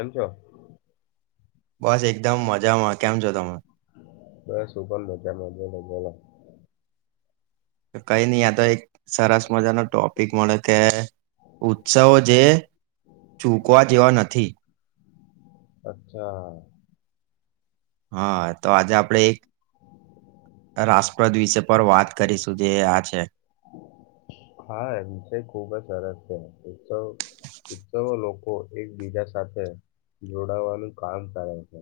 ત છો બસ એકદમ મજામાં કેમ છો તમે તો શભંધ ન ત્યા મા લ કઈ નહ આયા તો એક સરસ મજાનો ટોપિક મળે કે ઉત્સવો જે ચૂકવા જેવા નથી અચ્છા હા તો આજે આપડે એક રાષ્ટ્રપ્રદ વિશે પર વાત કરીશું જે આ છે હા વિષય ખુબ જ સરસ છે ઉત્સવ ઉત્સવો લોકો એકબીજા સાથે જોડાવાનું કામ કરે છે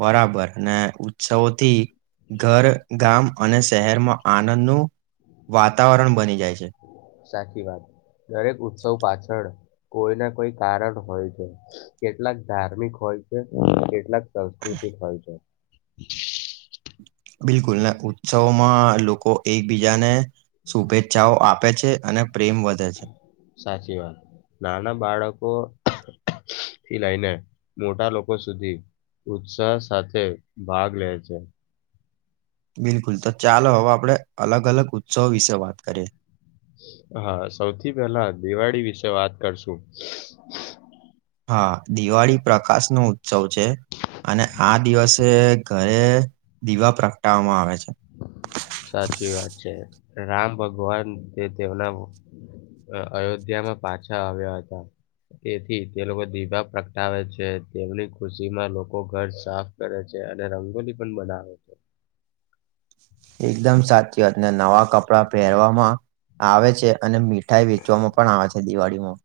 બરાબર અને ઉત્સવોથી ઘર ગામ અને શહેરમાં આનંદનું વાતાવરણ બની જાય છે સાચી વાત દરેક ઉત્સવ પાછળ કોઈ ના કોઈ કારણ હોય છે કેટલાક ધાર્મિક હોય કેટલાક સંસ્કૃતિક હોય છે બિલકુલ ઉત્સવમાં લોકો એકબીજાને શુભેચ્છાઓ આપે પે છે અને પ્રેમ વધે છે સાચી વાત, નાના બાળકો થી લઈને મોટા લોકો સુધી ઉત્સાહ સાથે ભાગ લે છે. બિલકુલ, તો ચાલો હવે આપણે અલગ અલગ ઉત્સવો વિશે વાત કરીએ. હા, સૌથી પેલા દિવાળી વિશે વાત કરશું. હા, દિવાળી પ્રકાશનો ઉત્સવ છે. અને આ દિવસે ઘરે દીવા પ્રગટાવામાં આવે છે. સાચી વાત છે. રામ ભગવાન તે તેવના અ અયોધ્યામાં પાછા આવ્યા હતા. તેથી તે લોકો દીભા પ્રગટાવે છે, તેમની ખુશીમાં લોકો ઘર સાફ કરે છે અને રંગોલી પણ બનાવે છે. એકદમ સાચી વાત ને નવા કપડાં પહેરવામાં આવે છે અને મીઠાઈ વેચવામાં પણ આવે છે દિવાળીમાં.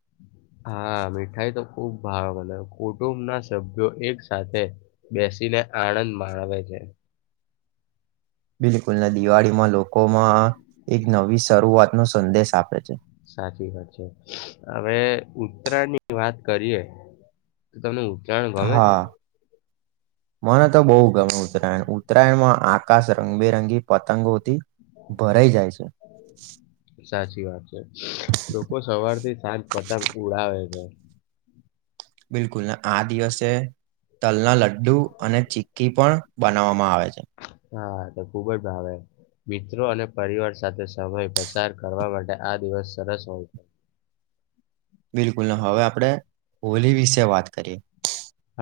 હા, મીઠાઈ તો ખુબ ભાવે મને. કુટુંબના સભ્યો એક સાથે બે સીને આનંદ માણવે છે. બિલકુલ ને દિવાળીમાં લોકોમાં એક નવી શરૂઆતનો સંદેશ આપે છે. સાચી વાત છે. હવે ઉત્તરાયણની વાત કરીએ. તમને ઉત્તરાયણ ગમે છે? હા, મને તો બોવ ગમે ઉત્તરાયણ. ઉત્તરાયણમાં આકાશ રંગબેરંગી પતંગોથી ભરાઈ જાય છે. સાચી વાત છે. લોકો સવારથી સાંજ પતંગ ઉડાવે છે. બિલકુલ ને આ દિવસે તલના લડ્ડુ અને ચિક્કી પણ બનાવામાં આવે છે. હા, તો ખુબ જ ભાવે. મિત્રો અને પરિવાર સાથે સમય પસાર કરવા માટે આ દિવસ સરસ હોય છે. બિલકુલ ને હવે આપણેે હોલી વિશે વાત કરીએ.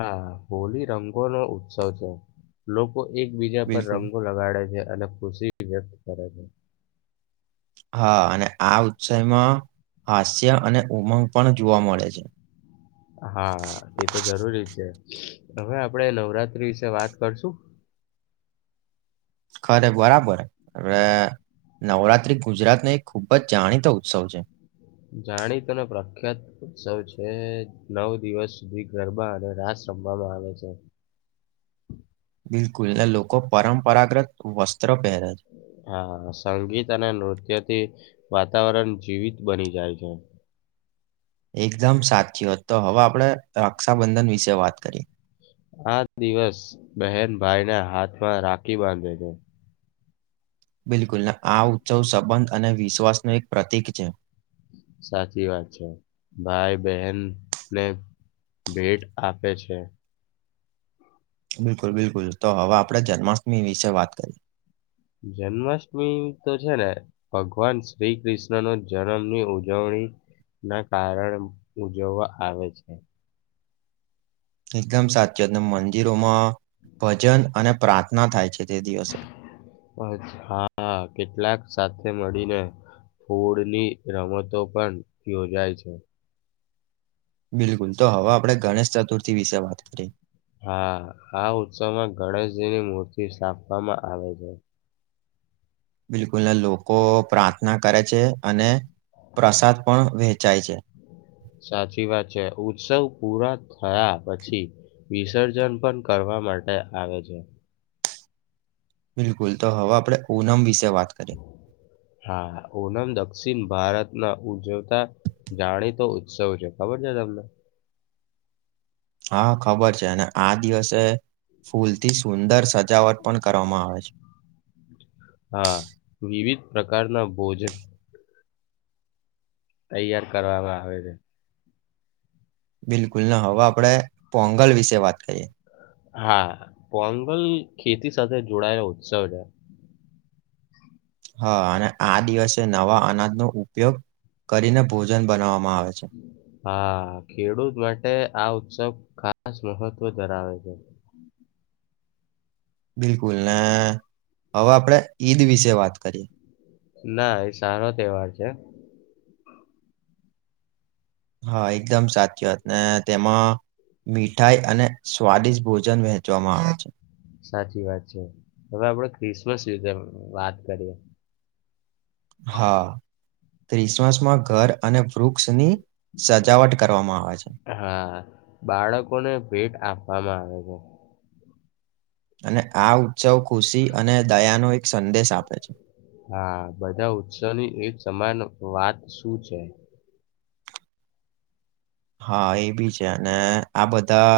હા, હોલી રંગોનો ઉત્સવ છે. લોકો એકબીજા પર બિલકુલ રંગો લગાડે છે અને ખુશી વ્યક્ત કરે છે. હા, અને આ ઉત્સયમાં હાસ્ય અને ઉમંગ પણ જુવા મળે છે. હા એ તો જરૂરી છે. હવે આપડે નવરાત્રી વિશે વાત કરશું. ખરે બરાબર હવે નવરાત્રી ગુજરાતનો એક ખૂબ જ જાણીતો ઉત્સવ છે. જાણીતો અને પ્રખ્યાત ઉત્સવ છે. નવ દિવસ સુધી ગરબા અને રાસ રમવામાં આવે છે. બિલકુલ ને લોકો પરંપરાગ્રત વસ્ હા, સંગીત અને નૃત્ય થી વાતાવરણ જીવિત બની જાય છે. એકદમ સાચી વાત. તો હવે આપણે રક્ષાબંધન વિશે વાત કરીએ. આ દિવસ બહેન ભાઈના હાથમાં રાખી બાંધે છે. બિલકુલ ને આ ઉત્સવ સંબંધ અને વિશ્વાસનું એક પ્રતિક છે. સાચી વાત છે. ભાઈ બહેન ને ભેટ આપે છે. બિલકુલ બિલકુલ. તો હવે આપણે જન્માષ્ટમી વિશે વાત કરી. જન્માષ્ટમી તો છે ને, ભગવાન શ્રી કૃષ્ણનો જનમની ઉજવણી ના કારણ ઉજવવા આવે છે. એકદમ સાચી વાત ને મંદિરોમાં ભજન અને પ્રાર્થના થાય છે. તે દિવસે ભજ હા, કેટલાક સા મળીને ફોળની રમતો પણ યોજાય છે. બિલકુલ તો હવે આપણે ગણેશ ચતુર્થી વિશે વાત કરીએ હા આ ઉત્સવમાં ગણેશજી ની મૂર્તિ સ્થાપવામાં આવે છે. બિલકુલને લોકો પ્રાર્થના કરે છે અને પ્રસાદ પણ વહેંચાય છે. સાચી વાત છે ઉત્સવ પૂરા થયા પછી વિસર્જન પણ કરવા માટે આવે છે. બિલકુલ તો હવે આપડણે ઓનમ વિશે વાત કરીએ હા ઓ ઓનમ દ દક્ષિણ ભારતના ઉજવતા જાણીતો ઉત્સવ છે ખબર છે તમને હા ખબર છે અને આ દિવસે ફૂલથી સુંદર સજાવટ પણ કરવામાં આવે છે. હા વિવિધ પ્રકારના ભોજન તૈયાર કરવા આવે છે. બિલકુલ ને હવે આપણે પોંગલ વિશે વાત કરીએ હા પોંગલ ખેતી સાથે જોડાયેલા ઉત્સવ છે. હા અને આ દિવસે નવા અનાજનો ઉપયોગ કરીને ભોજન બનાવવામાં આવે છે હા ખેડૂત માટે આ ઉત્સવ ખાસ મહત્વ ધરાવે છે. બિલકુલ ને હવે આપણેે ઈદ વિશે વાત કરીએ ના એ સારો તહેવાર છે. હા એકદમ સાચી વાત ને તેમાં મીઠાઈ અને સ્વાદિષ્ટ ભોજન વહેંચવામાં આવે છે. સાચી વાત છે હવે આપણેે ક્રિસમસ વીશે વાત કરીએ હા ક્રિસમસમાં ઘર અને વૃક્ષની સજાવટ કરવામાં આવે છે. હા બાળકોને ભેટ આપવામાં આવે છે. અને આ ઉત્સવ ખુશી અને દયાનો એક સંદેશ આપે છે. હા, બધા ઉત્સવની એ સમાન વાત શું છે? હા, એ બી છે અને આ બધા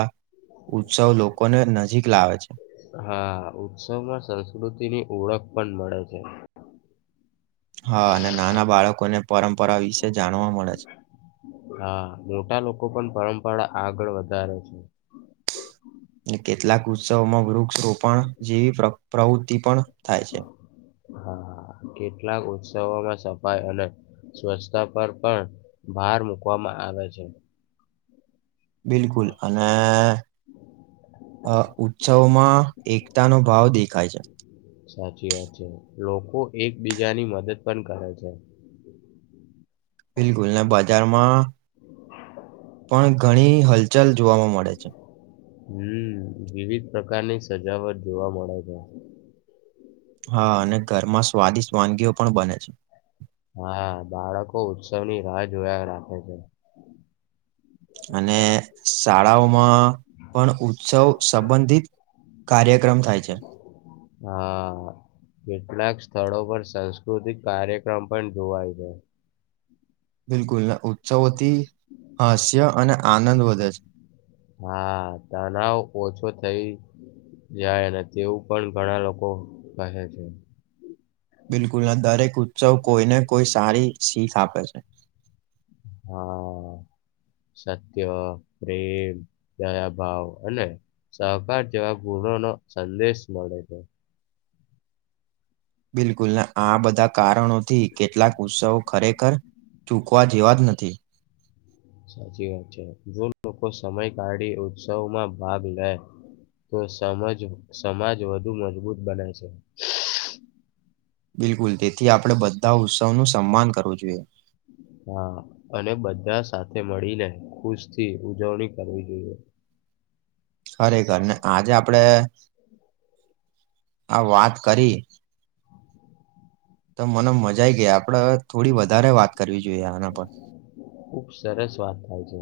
ઉત્સવ લોકોને નજીક પેલા આવે છે. હા, ઉત્સવમાં સંસ્કૃતિની ઓળખ પણ મળે છે. હા, અને નાના બાળકોને પરંપરા વિશે જાણવા મળે છે. હા, મોટા લોકો પણ પરંપરા આગળ વધારે છે. કેટલાક ઉત્સવોમાં વૃક્ષ રોપણ જેવી પ્રવૃ હા, કેટલાક ઉત્સવોમાં સફાઈ અને સ્વચ્છતા પર પણ ભાર મુૂકવામાં આવે છે. બિલકુલ. અને ઉત્સવોમાં એકતાનો ભાવ દેખાય છે. સાચી વાત છે. લોકો એકબીજાની મદદ પણ કરે છે. બિલકુલને, બજારમાં પણ ઘણી હલચલ જોવાવામાં મળે છે હમ, વિવિધ પ્રકારની સજાવટ જોવા મળે છે. હા અને ઘરમાં સ્વાદિષ્ટ વાનગીઓ પણ બને છે. હા, બાળકો ઉત્સવની રાહ જોયા રાખે છે. અને શાળાઓમાં પણ ઉત્સવ સંબંધિત કાર્ય હા, કેટલાક સ્થળો પર સાંસ્કૃતિક કાર્યક્રમ પણ જોવાય જાય છે. બિલકુલ. ઉત્સવોથી, હાસ્ય અને આનંદ વધે છે. હા, તણાવ ઓછો થઈ. જાય અને તેવું પણ ઘણા લોકો કહે છે. બિલકુલના દરેક ઉત્સવ કોઈને કોઈ સારી શીખ આપે છે. હા. સત્ય, પ્રેમ, દયા ભાવ અને સહકાર જેવા ગુણોનો સંદેશ મળે છે. બિલકુલને આ બધા કારણોથી કેટલાક ઉત્સવો ખરેખર ચૂકવા જેવા જ નથી સાચી વાત છે, જો લોકો સમય કાઢી ઉત્સવમાં ભાગ લે તો સમજ સમાજ વધુ મજબૂત બને છે. બિલકુલ તેથી આપણે બધા ઉત્સવનું સન્માન કરવું જોઈએ. હા, અને બધા સાથે મળીને ખુશથી ઉજવણી કરવી જોઈએ. હ [unintelligible] ખરેખરને આજે આપણે આ વાત કરી તો મને મજાઈ ગઈ આપડે થોડી વધારે વાત કરવી જોઈએ આના પર ખુબ સરસ વાત થાય છે.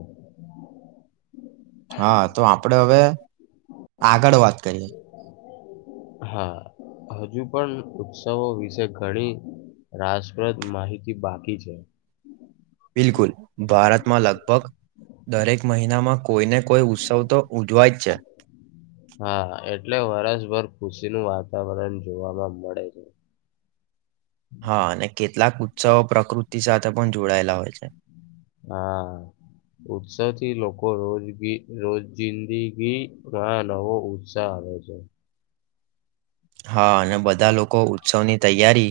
હા તો આપડે હવે આગળ વાત કરીએ. હા હજુ પણ ઉત્સવો વિશે ઘણી રાસપ્રદ માહિતી બાકી છે. બિલકુલ ભારતમાં લગભગ દરેક મહિનામાં કોઈને કોઈ ઉત્સવ તો ઉજવાય જ છે. હા એટલે વરસભર ખુશીનું વાતાવરણ જોવામાં મળે છે. હા, અને કેટલાક ઉત્સવો પ્રકૃતિ સાથે પણ જોડાયેલા હોય છે. હા. ઉત્સાહથી લોકો રોજગી રોજિંદગીમાં નવો ઉત્સાહ આવે છે. હા અને બધા લોકો ઉત્સવની તૈયારી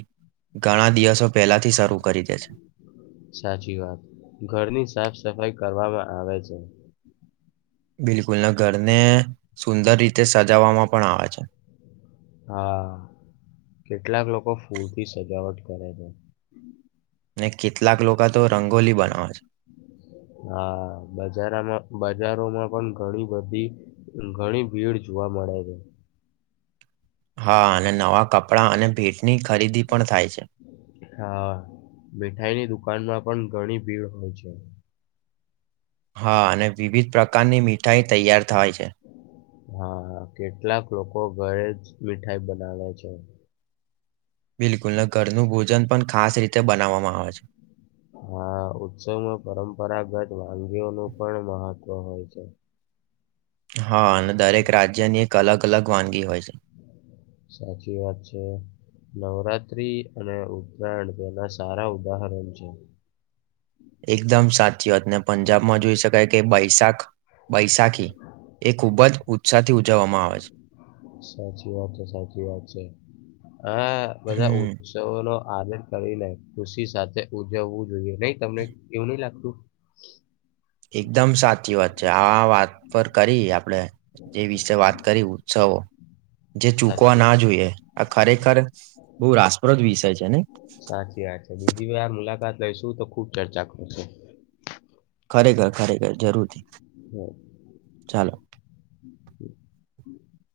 ઘણા દિવસો પહેલાથી શરૂ કરી દે છે સાચી વાત ઘરની સાફ સફાઈ કરવામાં આવે છે. બિલકુલને ઘરને સુંદર રીતે સજાવવામાં પણ આવે છે. હા કેટલાક લોકો ફૂલથી સજાવટ કરે છે. ને કેટલાક લોકો તો રંગોલી બનાવે છે. હા બજારામાં બજારોમાં પણ ઘણી બધી ઘણી ભીડ જોવા મળે છે. હા અને નવા કપડાં અને ભેટની ખરીદી પણ થાય છે. હા મીઠાઈની દુકાનમાં પણ ઘણી ભીડ હોય છે. હા અને વિવિધ પ્રકારની મીઠાઈ તૈયાર થાય છે. હા કેટલાક લોકો ઘરે જ મીઠાઈ બનાવે છે. બિલકુલ ને ઘરનું ભોજન પણ ખાસ રીતે બનાવવામાં આવે છે. હા ઉત્સવમાં પરંપરાગત વાનગીઓનુ પણ મહત્વ હોય છે. હા અને દરેક રાજ્યની એક અલગ અલગ વાનગી હોય છે. સાચી વાત છે. નવરાત્રી અને ઉત્તરાયણ તેના સારા ઉદાહરણ છે. એકદમ સાચી વાત ને પંજાબમાં જોઈ શકાય કે બૈશાખ બૈશાખી એ ખૂબ જ ઉત્સાહથી ઉજવવામાં આવે છે. સાચી વાત છે, સાચી વાત છે, હા બધા હમ ઉત્સવોનો આદર કરીને ખુશી સાથે ઉજવવું જોઈએ નહી તમને એવું નહી લાગતું? એકદમ સાચી વાત છે, આ વાત પર કરી આ પણે જે વિશે વાત કરી ઉત્સવો જે ચૂકવા સાચી ના જોઈએ આ ખરેખર બો રાસપ્રદ વિષય છે નય? સાચી વાત છે બીજી મુલાકાત લઈશું તો ખુબ ચર્ચા કરશુ. ખરેખર ખરેખર જરૂરથી ચાલો. હમ [inaudible]